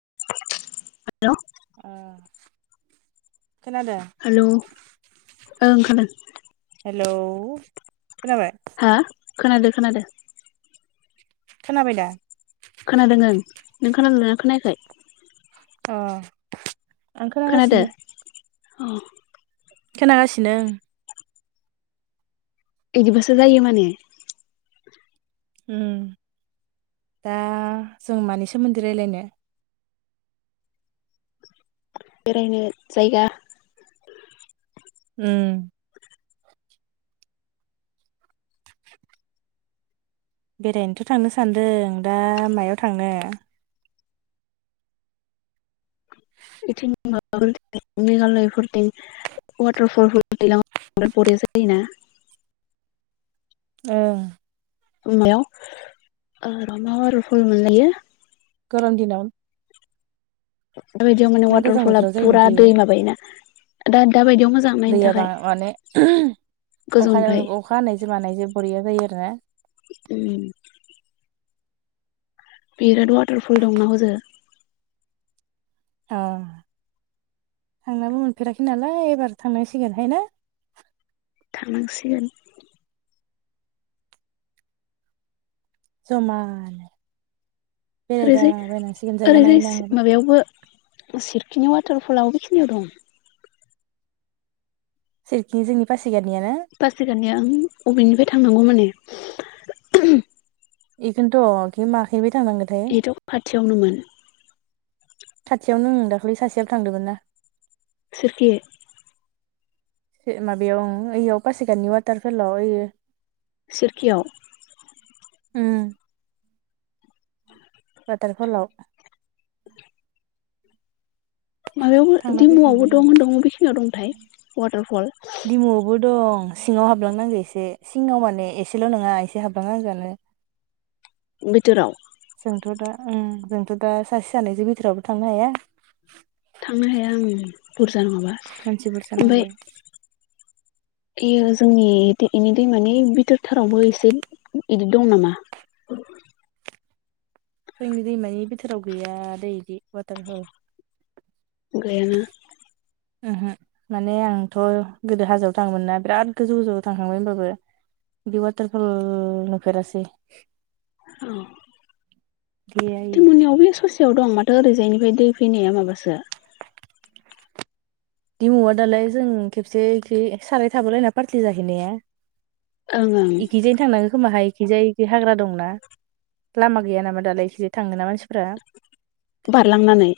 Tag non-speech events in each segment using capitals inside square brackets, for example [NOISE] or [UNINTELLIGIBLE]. [INAUDIBLE] [UNINTELLIGIBLE] ओ हेल ओं खोदों हेल' हा खोनादो खोनादो खोनाबायदा खोनादों ओं नों खोनादोंना खोनायाखै अ आं खोनागासिनो औ खोनागासिनो एदिबाासो जायो माने उम दा जों मानि सोमोन्दै राय्लायनो बेरायनो जायगा उम [INAUDIBLE] [UNINTELLIGIBLE] बेरायनोथ' थांनो सान्दों दा मायाव थांनो [UNINTELLIGIBLE] मेघालयफोरदों [UNINTELLIGIBLE] [INAUDIBLE] ओं उमायाव मा आरो फुल मोनलायो गरम दिनाव [UNINTELLIGIBLE] माने ना गोजां वाटारफला बोथोराव जायोमोन पुरा दै थायो माबायोना दा दाबायदियाव मोजां नायनो दैया थाखाय बां माने अखा गोजौनिफ्राय अखा हानायजों मानायजों [UNINTELLIGIBLE] [INAUDIBLE] [UNINTELLIGIBLE] [INAUDIBLE] बिराद वाटारफल दंना हजो अ थांनाबो मोनफेराखै नालाय एबार थांनांसिगोन हाय ना थांनांसिगोन जमानो बेरायला ओरैजाय बायनांसिगोन जायगा ओरैजाय सि नायनांगोन माबायावबो [UNINTELLIGIBLE] बिनि वाटारफला अबेखिनियाव दं? सोरखिं जोंनि फास पासिगातनिया ओं अबेनिफ्राय थांनांगौ माने? [UNINTELLIGIBLE] इखोन्थ' बियो माखैबा थांनांगोनथाय? बेथ' खाथियावनोमोन खाथियावनो दा। दाख्लै सासेआबो थांदोमोन ना। सोरखि माबायाव ओइआव पासिघाटनि वाटारफलाव ओयो सोरखियाव ओम वाटारफलाव माबायावबो थांना डिमुआवबो दं फैखांबाय होनदों बबेखिनियाव दंथाय [UNINTELLIGIBLE] वाटारफल दिमुआवबो दं। सिङाव हाबलांनांगो एसे सिङाव माने एसेल' नङा एसे हाबलांनांगोआनो। बिथोराव। जोंथ' दा ओं जोंथ' दा सासे सानैजों बिथोरावबो थांनो हाया। थांनो हाया ओं बुरजा नङाबा। मानसि बुरजा ओमफ्राय नांगो एयो जोंनि इनि दैमानि बिथोर थारावबो एसे इदि दं नामा? [INAUDIBLE] जोंनि दैमानि बिथोराव गैयादै इदि वाटारफल। गैयाना? ओहो माने आंथ' गोदो हाजोआव थाङोमोनना बिराद गोजौ गोजौआव थांखांबाय ओमबाबो इदि वाटारफल नुफेरासै। औ गैया इयो। बबेयाव दं माथो ओरैजायनिफाय दै फैनाया माबासो दिमुआव दालाय जों खेबसे ओइखि साराय थाबोलायनाय पार्टि जाहैनाया। ओं ओं इखिजायनो थांनांगो खोमाहाय? इखिजाय इखि हाग्रा दंना लामा गैया नामा दालाय इखिजाय थाङोना मानसिफोरा। बारलांनानै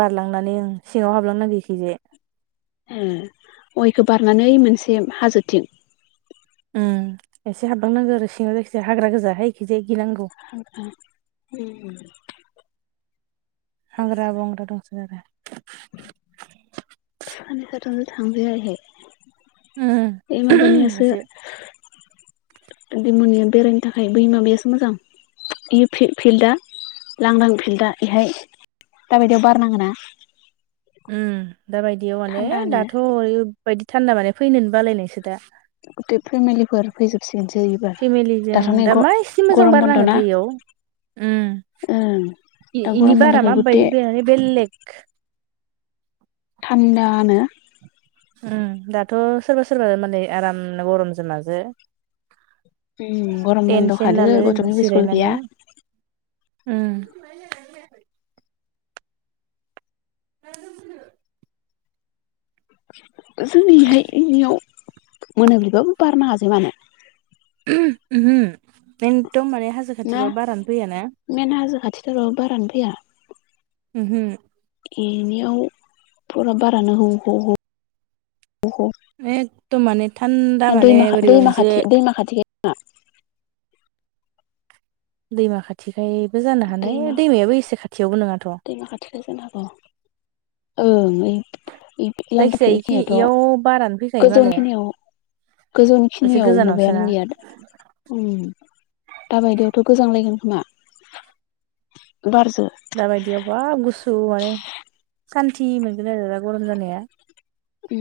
बारलांनानै ओं सिङाव हाबलांनांगो इखिजाय। ए अ' इखो बारनानै ओइ मोनसे हाजोथिं। ओम एसे हाबलांनांगौ आरो सिङाव जायखिजाया हाग्रा गोजाहाय इखिजाय। गिनांगौ [UNINTELLIGIBLE] हाग्रा बंग्रा दंसोगारो। सानै साथामजों थांफेरा इहाय। ओइ उम माबानियासो एसे दिमुगनिया बेरायनो थाखाय बै माबायासो मोजां। इयो फिलड फिल्डआ लांदां फिल्डआ इहाय दाबायदियाव बार नाङोना ओम दाबायदियाव माने थान्दानो दाथ' ओरैबायदि थान्दा माने फैनोनो बालायनायसो दा। गुथै फेमिलिफोर फैजोबसिगोन। फेमिलिजों? दा मा एसे मोजां गरम बन्द' ना बारनाङोथाय इयाव। उम ओं इ दा इनि गरम बारा बन्द'खाय गुथे माबायदि बेलेग। थान्दानो। उ दाथ' सोरबा सोरबा माने आराम गरमजों माजो उम गरम बन्द' टेनसन खादो लालायलायै गथ'निबो स्कुल गैया जिरायनानै उम। [INAUDIBLE] जोंनि इहाय इयाव मोनाब्लिबाबो बार नोङाजे मानो? उ उहो एथम माने हाजो खाथिबाबो बारानो फैयाना। खाथिबाबो बारानो फैया। ह हो। बेनियाव फरा बारानो ह ह ह। उह एकदम माने थान्दा दै माने मा बोरैबा दैमा मोनसे खाथि दैमा खाथिखाय। दा। दैमा खाथिखायबो जानो दैमा हानाय दैमायाबो एसे खाथ दैमा खाथिखाय जानो हागौ ओं ओइ। इ लांथा जायखिजाया फ इखि इयाव गैयाथ'। बारानो फैखायो मालाय गोजौनिखिनियाव एसे गोजौनिखिनियाव गोजानावसोना माबायानो गैया दा उ। दाबायदियावथ' गोजांलायगोन खोमा। बारजो दाबायदियाव बाब गुसु माने सान्थि मोनगोन आरो दा गरम जानाया। उ।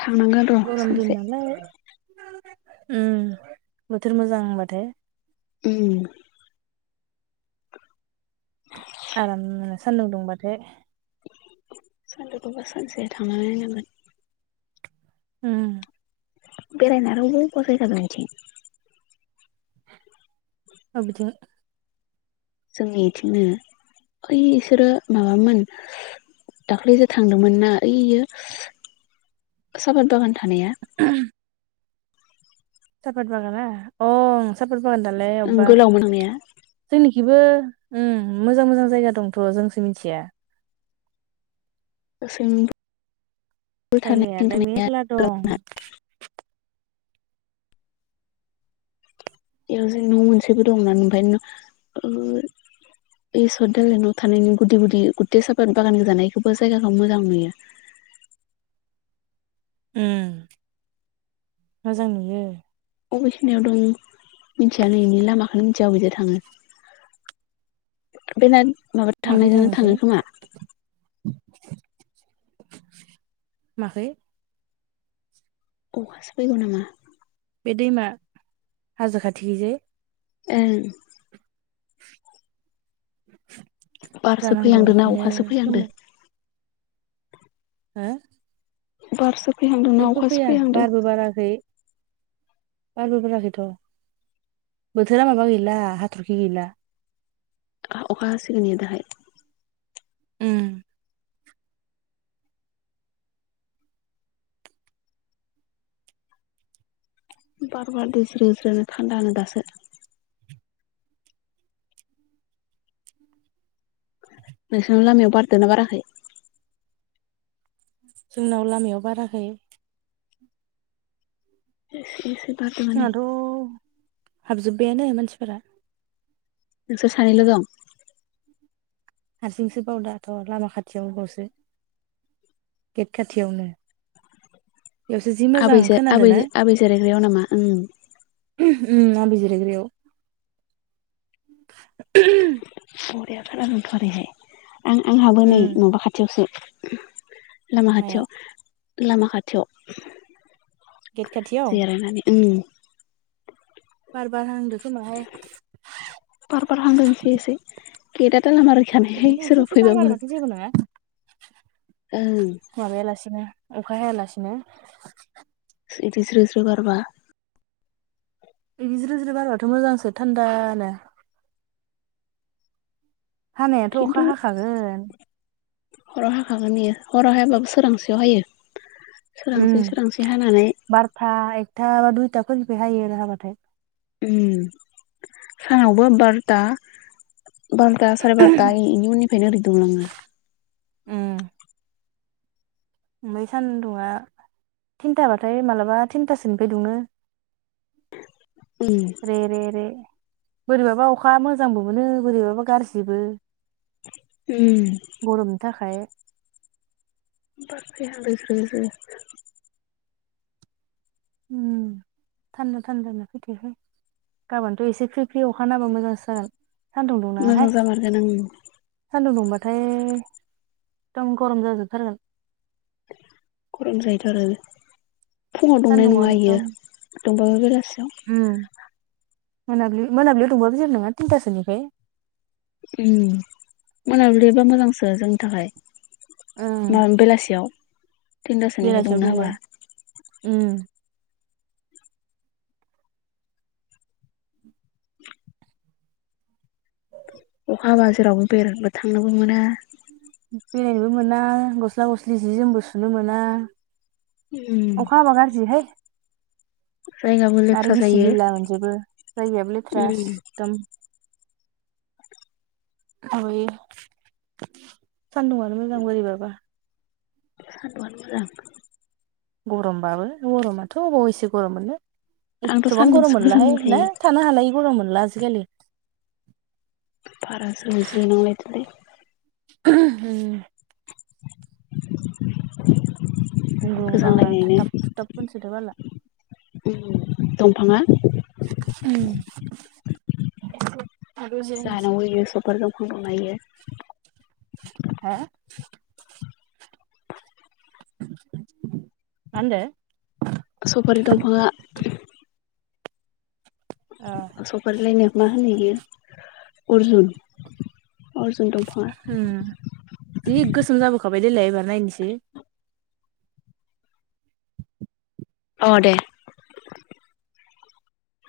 थांनांगोन र' गरम सानसे दिननालाय। उ बोथोर मोजां होनबाथाय। उ। आराम सान्दुं दुंबाथाय। सानदौखौबा सानसे थांना नायनांगोन‌। उम। बेरायनाय आरो बसायसासै बिथि। आबेथिं? जोंनि बिथिंनो ओइ इसोरो माबामोन। दाख्लैसो थांदोंमोन ना ओइयो सापत बागान थानाया। [INAUDIBLE] सापात बागाना अ सापात बागान दानलायनाय ओं अबबा गोलावमोन थांनाया जोंनि बिबो उ मोजां मोजां जायगा दंथ' जोंसो मिथिया। फिसिम फि जायगायालाय थानाया मेरला दं फि बेयाव जे न' मोनसेबो दं न ओमाय न‌ ओ बे सर दालनाव थानायनि गुदि गुदि गुथै साफा बागान जानायखौबो जायगाखौ मोजां नुयो। [INAUDIBLE] उ मोजां नुयो। अबेखिनियाव दं मिथियानो इनि लामाखोनो मिथिया अबेजों थाङो। बेनाद माबा माखै थांनायजोंनो थाङोथाय थाङो खोमा। माखै। अखासो फैगौ नामा? बे दैमा हाजो खाथिखैजाय। ओं। बारसो जानांगौ फैहांदोंना इखिनो अखासो फैहांदो समाव। हो। बारस। जेबो फैया बारबो बाराखै बारबो बाराखैथ'। बोथोरा माबा गैला हाथरखि गैला। अखा हासोगोन दाहाय। उम। बार बार दैज्रोज्रो थान्दानो दासो। नोंसोरनि लामायाव बारदा बाराखै? जोंनाव लामायाव बाराखै। [UNINTELLIGIBLE] जोंहथ' हाबजोब्बायानो मानसिफोरा। द सानैल दं। हारसिंसो बाव दाथ' लामा खाथियावनो बावसो। गेट खाथियावनो। बेयावसो जि मोजां आबैजो आबै खोनादोंा आबै जिरायग्रायाव नामा ओं उ आ बिजिरगयाव। बररायथ आ फरैहाय आं आंहाबो उम नै नबा खाथियावसो। लामा खाथियाव मायाव लामा खाथियाव। गेट खाथियाव जार नानि उ बार बार हांदों। बार बार हांांगससै गदा [UNINTELLIGIBLE] से बार बारबाथ जेबो नंआ ओं माबायालासिनो अखा हायालासिनो बिदिस्रिस्रि गबा बिजिरो जिर बाराथ' मोजांसो थान्दानो। हानायाथ' खिन्थु अखा हाखागोन। हराव हाखागोन बेयो हराव हायाबाबो सोरांसेयाव हायो। उम सोरांसै सोरांसै हानानै आथा बा दुइथा खनि हायो आरो हाबाथाय। उ सानावबो बारथा बार'था साराय बार'था इनि उननिफ्रायनो ओरै दं आङो। ओम ओमफ्राय सानदुंङआ थिनथाबाथाय मालाबा थिनथासोनिफ्राय दुंनो। ओम रे रे रे बोरैबाबा अखा मोजांबो मोनो बोरैबाबा गाज्रिबो। ओम गरमनि थाखाय बाथै हलि सैसै उम थान्दनो थान्दनो फैथो फै गाबोनथ' एसे फ्रि फ्रि अखा नाबा मोजांसो जागोन। सान्दुं दुंनाङाहाय मोजां जामारगोन ओं सान्दुं दुंबाथाय दम गरम जाजोम थारगोन। गरम जायोथ' आरो फुङाव दंनाय सान्दुंआव नङा बियो एकदम दंबाबो बेलासि। [UNINTELLIGIBLE] मोनाबलि मोनाब्लियाव दंबाबो जिर नङा थिनथासोनिफ्राय। मोनाबिलिबा मोजांसो जोंनि थाखाय। ओं म बेलासियाव थिनथासोनिफ्राय बेलासियाव दंना हाबा दंबा अखा हाबा जेरावबो बेरायबो थांनोबो मोना। बेरायनोबो मोना गस्ला गस्लि जि जोमबो सुनो मोना। उम अखा हाबा गारजि हाय। जायगाबो आरो लेथ्रा गिसि जायो गिला मोनजोबो जायगायाबो लेथ्राास उम एकदम। [UNINTELLIGIBLE] [UNINTELLIGIBLE] गरमबाबो गरमाथ' अबाव एसे गरम मोननो। आंथ' एथ'बां गरम सान्दुंसो मोजां मोनलाहाय ना मोनखायो थानो हालायि गरम मोनला आजिखालि। बारा ज्रो ज्रो नांलायदोंलै [UNINTELLIGIBLE] [INAUDIBLE] गुंग्रुं गांग्रां गोजांलायनायनो थाथाब थुथाब होनसोदों बाला दंफाङा उम जाहानाव ओइयो सफारि दंफां दंना ओइयो। हा? मा होनदो? सफारि दंफाङा अ सफारिलायनो मा होनो इयो अर्जुन अर्जुन दंफाङा होम जि गोसोम जाबोखाबाय देलाय एबार नायनोसै अ दे